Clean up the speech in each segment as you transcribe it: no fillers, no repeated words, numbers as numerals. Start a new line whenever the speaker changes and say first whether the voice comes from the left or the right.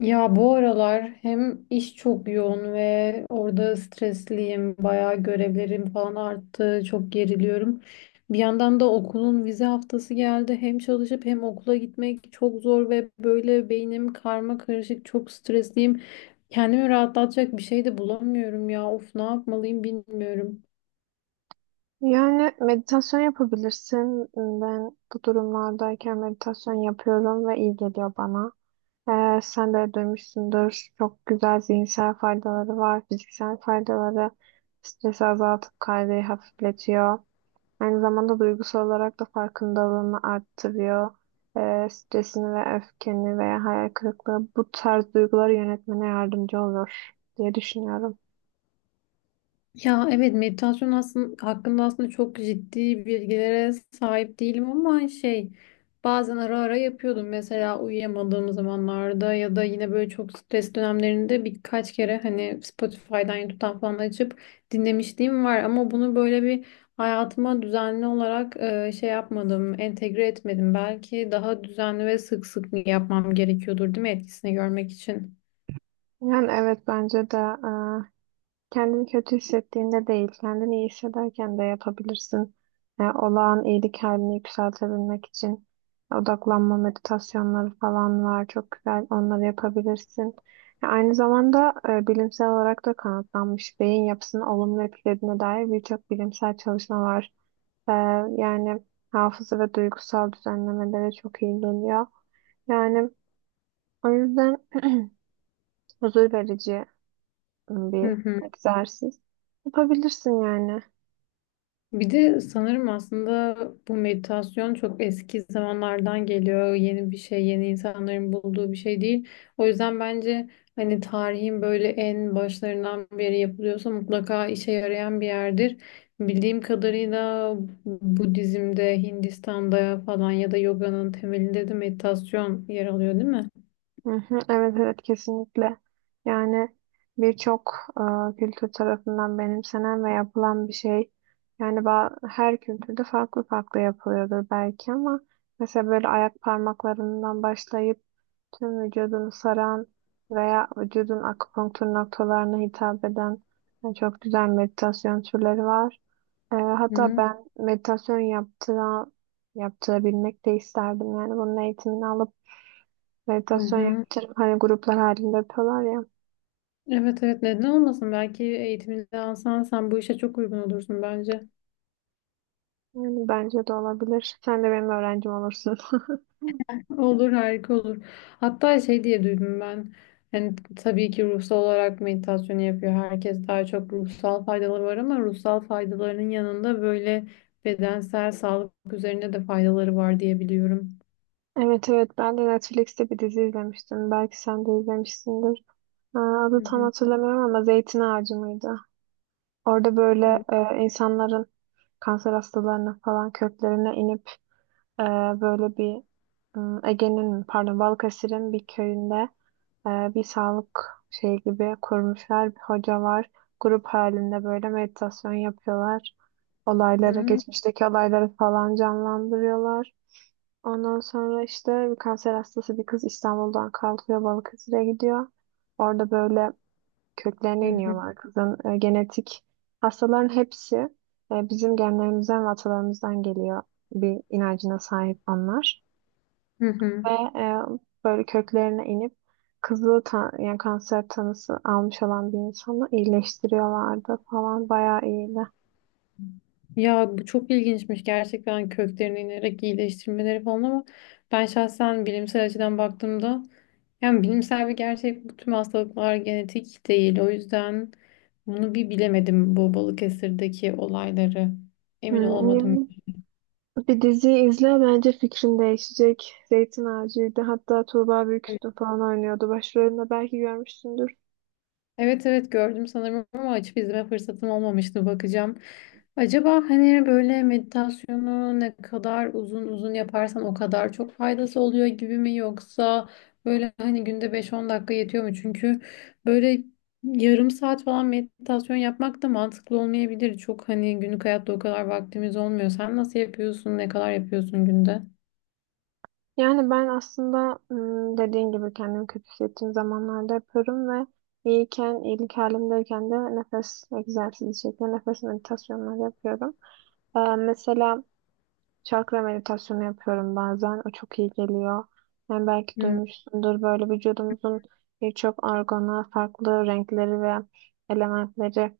left: Ya bu aralar hem iş çok yoğun ve orada stresliyim. Bayağı görevlerim falan arttı. Çok geriliyorum. Bir yandan da okulun vize haftası geldi. Hem çalışıp hem okula gitmek çok zor ve böyle beynim karma karışık. Çok stresliyim. Kendimi rahatlatacak bir şey de bulamıyorum ya. Of, ne yapmalıyım bilmiyorum.
right: Yani meditasyon yapabilirsin. Ben bu durumlardayken meditasyon yapıyorum ve iyi geliyor bana. Sen de duymuşsundur. Çok güzel zihinsel faydaları var, fiziksel faydaları. Stresi azaltıp kaygıyı hafifletiyor. Aynı zamanda duygusal olarak da farkındalığını arttırıyor. Stresini ve öfkeni veya hayal kırıklığı bu tarz duyguları yönetmene yardımcı olur diye düşünüyorum.
left: Ya evet, meditasyon hakkında çok ciddi bilgilere sahip değilim ama şey, bazen ara ara yapıyordum. Mesela uyuyamadığım zamanlarda ya da yine böyle çok stres dönemlerinde birkaç kere hani Spotify'dan YouTube'dan falan açıp dinlemişliğim var ama bunu böyle bir hayatıma düzenli olarak entegre etmedim. Belki daha düzenli ve sık sık yapmam gerekiyordur, değil mi, etkisini görmek için?
right: Yani evet bence de kendini kötü hissettiğinde değil, kendini iyi hissederken de yapabilirsin. Yani olağan iyilik halini yükseltebilmek için odaklanma meditasyonları falan var. Çok güzel onları yapabilirsin. Ya aynı zamanda bilimsel olarak da kanıtlanmış beyin yapısını olumlu etkilediğine dair birçok bilimsel çalışma var. E, yani hafıza ve duygusal düzenlemelere çok iyi geliyor. Yani o yüzden huzur verici
left: Hı
right: bir
left: hı.
right: egzersiz. Yapabilirsin yani.
left: Bir de sanırım aslında bu meditasyon çok eski zamanlardan geliyor. Yeni bir şey, yeni insanların bulduğu bir şey değil. O yüzden bence hani tarihin böyle en başlarından beri yapılıyorsa mutlaka işe yarayan bir yerdir. Bildiğim kadarıyla Budizm'de, Hindistan'da falan ya da yoganın temelinde de meditasyon yer alıyor, değil mi?
right: Hı hı. Evet, evet, kesinlikle. Yani birçok kültür tarafından benimsenen ve yapılan bir şey. Yani her kültürde farklı farklı yapılıyordur belki ama mesela böyle ayak parmaklarından başlayıp tüm vücudunu saran veya vücudun akupunktur noktalarına hitap eden yani çok güzel meditasyon türleri var. Hatta
left: Hı
right: ben yaptırabilmek de isterdim. Yani bunun eğitimini alıp
left: hı.
right: meditasyon
left: Hı.
right: yaptırıp hani gruplar halinde yapıyorlar ya.
left: Evet evet, neden olmasın? Belki eğitimini alsan sen bu işe çok uygun olursun bence.
right: Yani bence de olabilir. Sen de benim öğrencim olursun.
left: Olur, harika olur. Hatta şey diye duydum ben. Yani tabii ki ruhsal olarak meditasyon yapıyor. Herkes daha çok ruhsal faydaları var ama ruhsal faydalarının yanında böyle bedensel sağlık üzerinde de faydaları var diye biliyorum.
right: Evet, evet, ben de Netflix'te bir dizi izlemiştim. Belki sen de izlemişsindir.
left: Hı
right: Adı tam
left: hı.
right: hatırlamıyorum ama Zeytin Ağacı mıydı? Orada
left: Hı
right: böyle insanların, kanser hastalarının falan köklerine inip e, böyle bir Ege'nin mi, pardon Balıkesir'in bir köyünde e, bir sağlık şey gibi kurmuşlar. Bir hoca var. Grup halinde böyle meditasyon yapıyorlar. Olayları,
left: hı.
right: geçmişteki olayları falan canlandırıyorlar. Ondan sonra işte bir kanser hastası bir kız İstanbul'dan kalkıyor, Balıkesir'e gidiyor. Orada böyle köklerine iniyorlar kızın. Genetik hastaların hepsi bizim genlerimizden ve atalarımızdan geliyor bir inancına sahip onlar.
left: Hı hı.
right: Ve e, böyle köklerine inip yani kanser tanısı almış olan bir insanı iyileştiriyorlardı falan, bayağı iyiydi.
left: Ya bu çok ilginçmiş gerçekten, köklerine inerek iyileştirmeleri falan ama ben şahsen bilimsel açıdan baktığımda, yani bilimsel bir gerçek bu, tüm hastalıklar genetik değil. O yüzden bunu bir bilemedim, bu Balıkesir'deki olayları. Emin
right: Hmm,
left: olamadım.
right: yani bir diziyi izle, bence fikrin değişecek. Zeytin Ağacı'ydı. Hatta Tuğba Büyüküstün falan oynuyordu başrolünde, belki görmüşsündür.
left: Evet evet, gördüm sanırım ama açıp izleme fırsatım olmamıştı, bakacağım. Acaba hani böyle meditasyonu ne kadar uzun uzun yaparsan o kadar çok faydası oluyor gibi mi, yoksa böyle hani günde 5-10 dakika yetiyor mu? Çünkü böyle yarım saat falan meditasyon yapmak da mantıklı olmayabilir. Çok hani günlük hayatta o kadar vaktimiz olmuyor. Sen nasıl yapıyorsun? Ne kadar yapıyorsun günde?
right: Yani ben aslında dediğin gibi kendimi kötü hissettiğim zamanlarda yaparım ve iyiyken, iyilik halimdeyken de nefes egzersizi şeklinde nefes meditasyonları yapıyorum. Mesela çakra meditasyonu yapıyorum bazen. O çok iyi geliyor. Yani belki duymuşsundur, böyle vücudumuzun birçok organa farklı renkleri ve elementleri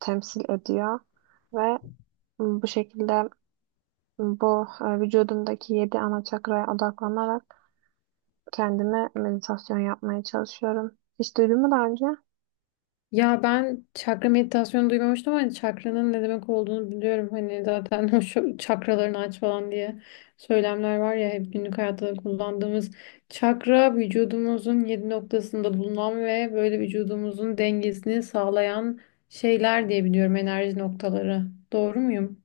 right: temsil ediyor ve bu şekilde vücudumdaki yedi ana çakraya odaklanarak kendime meditasyon yapmaya çalışıyorum. Hiç duydun mu daha önce?
left: Ya ben çakra meditasyonu duymamıştım ama çakranın ne demek olduğunu biliyorum. Hani zaten o, şu çakralarını aç falan diye söylemler var ya, hep günlük hayatta da kullandığımız. Çakra vücudumuzun yedi noktasında bulunan ve böyle vücudumuzun dengesini sağlayan şeyler diye biliyorum, enerji noktaları. Doğru muyum?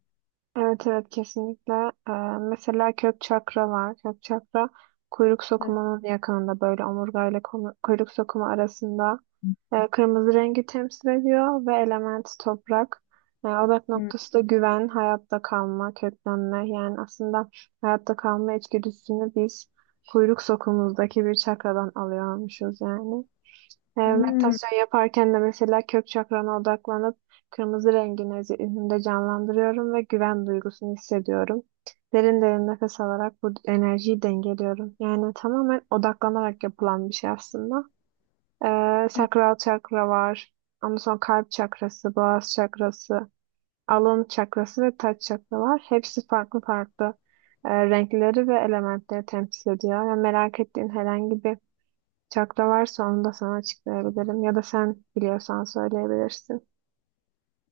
right: Evet, evet, kesinlikle. Ee, Mesela kök çakra var. Kök çakra kuyruk
left: Hı.
right: sokumunun yakınında, böyle omurgayla kuyruk sokumu arasında. Kırmızı rengi temsil ediyor ve element toprak. Odak noktası da güven, hayatta kalma, köklenme. Yani aslında hayatta kalma içgüdüsünü biz kuyruk sokumuzdaki bir çakradan alıyormuşuz yani.
left: Hmm.
right: Meditasyon yaparken de mesela kök çakrana odaklanıp kırmızı rengini zihnimde canlandırıyorum ve güven duygusunu hissediyorum. Derin derin nefes alarak bu enerjiyi dengeliyorum. Yani tamamen odaklanarak yapılan bir şey aslında. Sakral çakra var. Ondan sonra kalp çakrası, boğaz çakrası, alın çakrası ve taç çakra var. Hepsi farklı farklı renkleri ve elementleri temsil ediyor. Yani merak ettiğin herhangi bir çakra varsa onu da sana açıklayabilirim. Ya da sen biliyorsan söyleyebilirsin.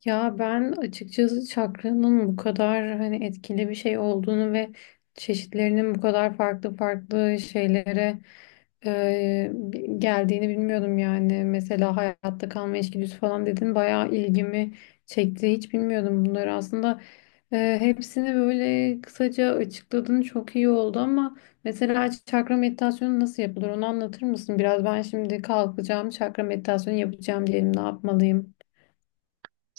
left: Ya ben açıkçası çakranın bu kadar hani etkili bir şey olduğunu ve çeşitlerinin bu kadar farklı farklı şeylere geldiğini bilmiyordum yani. Mesela hayatta kalma içgüdüsü falan dedin, bayağı ilgimi çekti. Hiç bilmiyordum bunları aslında. E, hepsini böyle kısaca açıkladın, çok iyi oldu ama mesela çakra meditasyonu nasıl yapılır onu anlatır mısın? Biraz, ben şimdi kalkacağım çakra meditasyonu yapacağım diyelim, ne yapmalıyım?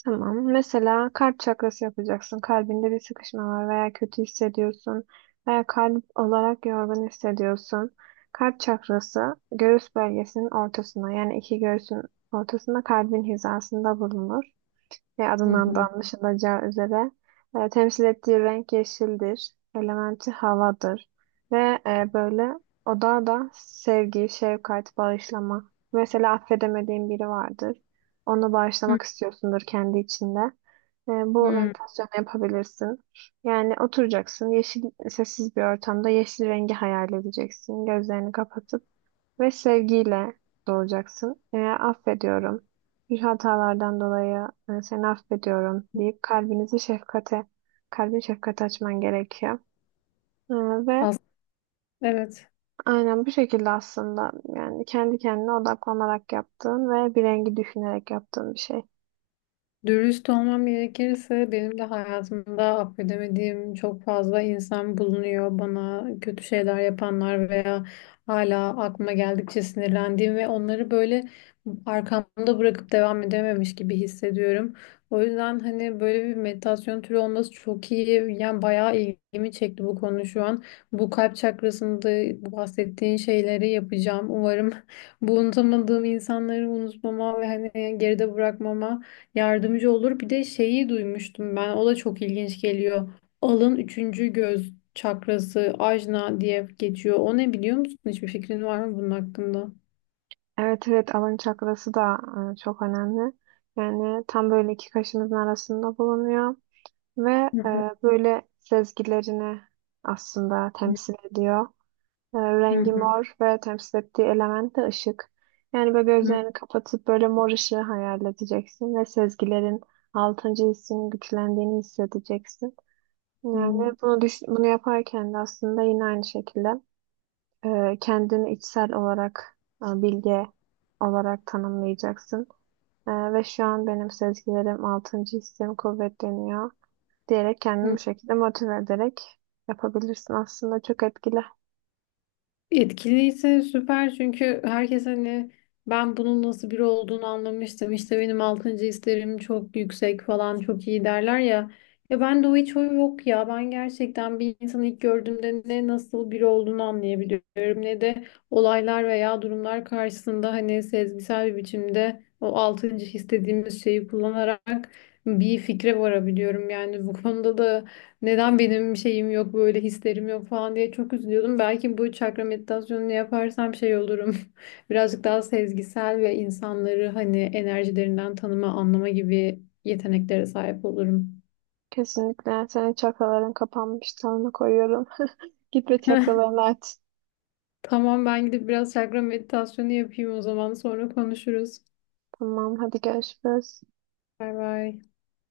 right: Tamam. Mesela kalp çakrası yapacaksın. Kalbinde bir sıkışma var veya kötü hissediyorsun veya kalp olarak yorgun hissediyorsun. Kalp çakrası göğüs bölgesinin ortasına, yani iki göğsün ortasında kalbin hizasında bulunur ve
left: Hı
right: adından da
left: hı.
right: anlaşılacağı üzere temsil ettiği renk yeşildir. Elementi havadır ve böyle oda da sevgi, şefkat, bağışlama. Mesela affedemediğin biri vardır. Onu bağışlamak istiyorsundur kendi içinde. Bu
left: Hmm,
right: meditasyonu yapabilirsin. Yani oturacaksın, yeşil, sessiz bir ortamda yeşil rengi hayal edeceksin. Gözlerini kapatıp ve sevgiyle doğacaksın. Affediyorum, bir hatalardan dolayı seni affediyorum deyip kalbin şefkate açman gerekiyor. E, ve
left: fazla. Evet.
right: aynen bu şekilde aslında, yani kendi kendine odaklanarak yaptığın ve bir rengi düşünerek yaptığın bir şey.
left: Dürüst olmam gerekirse benim de hayatımda affedemediğim çok fazla insan bulunuyor. Bana kötü şeyler yapanlar veya hala aklıma geldikçe sinirlendiğim ve onları böyle arkamda bırakıp devam edememiş gibi hissediyorum. O yüzden hani böyle bir meditasyon türü olması çok iyi. Yani bayağı ilgimi çekti bu konu şu an. Bu kalp çakrasında bu bahsettiğin şeyleri yapacağım. Umarım bu unutamadığım insanları unutmama ve hani geride bırakmama yardımcı olur. Bir de şeyi duymuştum ben. O da çok ilginç geliyor. Alın, üçüncü göz çakrası, ajna diye geçiyor. O ne, biliyor musun? Hiçbir fikrin var mı bunun hakkında?
right: Evet, evet, alın çakrası da çok önemli. Yani tam böyle iki kaşımızın arasında bulunuyor ve
left: Hı
right: e,
left: hı.
right: böyle sezgilerini aslında temsil ediyor.
left: Hı
right: Rengi
left: hı.
right: mor ve temsil ettiği element de ışık. Yani böyle gözlerini kapatıp böyle mor ışığı hayal edeceksin ve sezgilerin, altıncı hissinin güçlendiğini hissedeceksin. Yani
left: Hı
right: bunu yaparken de aslında yine aynı şekilde kendini içsel olarak bilge olarak tanımlayacaksın. Ve şu an benim sezgilerim, altıncı hissim kuvvetleniyor diyerek kendini bu
left: hı.
right: şekilde motive ederek yapabilirsin. Aslında çok etkili.
left: Etkiliyse süper, çünkü herkes hani ben bunun nasıl biri olduğunu anlamıştım, İşte benim altıncı hislerim çok yüksek falan çok iyi derler ya. Ya ben de o, hiç o yok ya. Ben gerçekten bir insanı ilk gördüğümde ne nasıl biri olduğunu anlayabiliyorum ne de olaylar veya durumlar karşısında hani sezgisel bir biçimde o altıncı his dediğimiz şeyi kullanarak bir fikre varabiliyorum. Yani bu konuda da neden benim şeyim yok, böyle hislerim yok falan diye çok üzülüyordum. Belki bu çakra meditasyonunu yaparsam şey olurum. Birazcık daha sezgisel ve insanları hani enerjilerinden tanıma, anlama gibi yeteneklere sahip olurum.
right: Kesinlikle. Senin çakraların kapanmış. Tanrı koyuyorum. Git ve çakralarını aç.
left: Tamam, ben gidip biraz çakra meditasyonu yapayım o zaman, sonra konuşuruz.
right: Tamam, hadi görüşürüz.
left: Bay bay.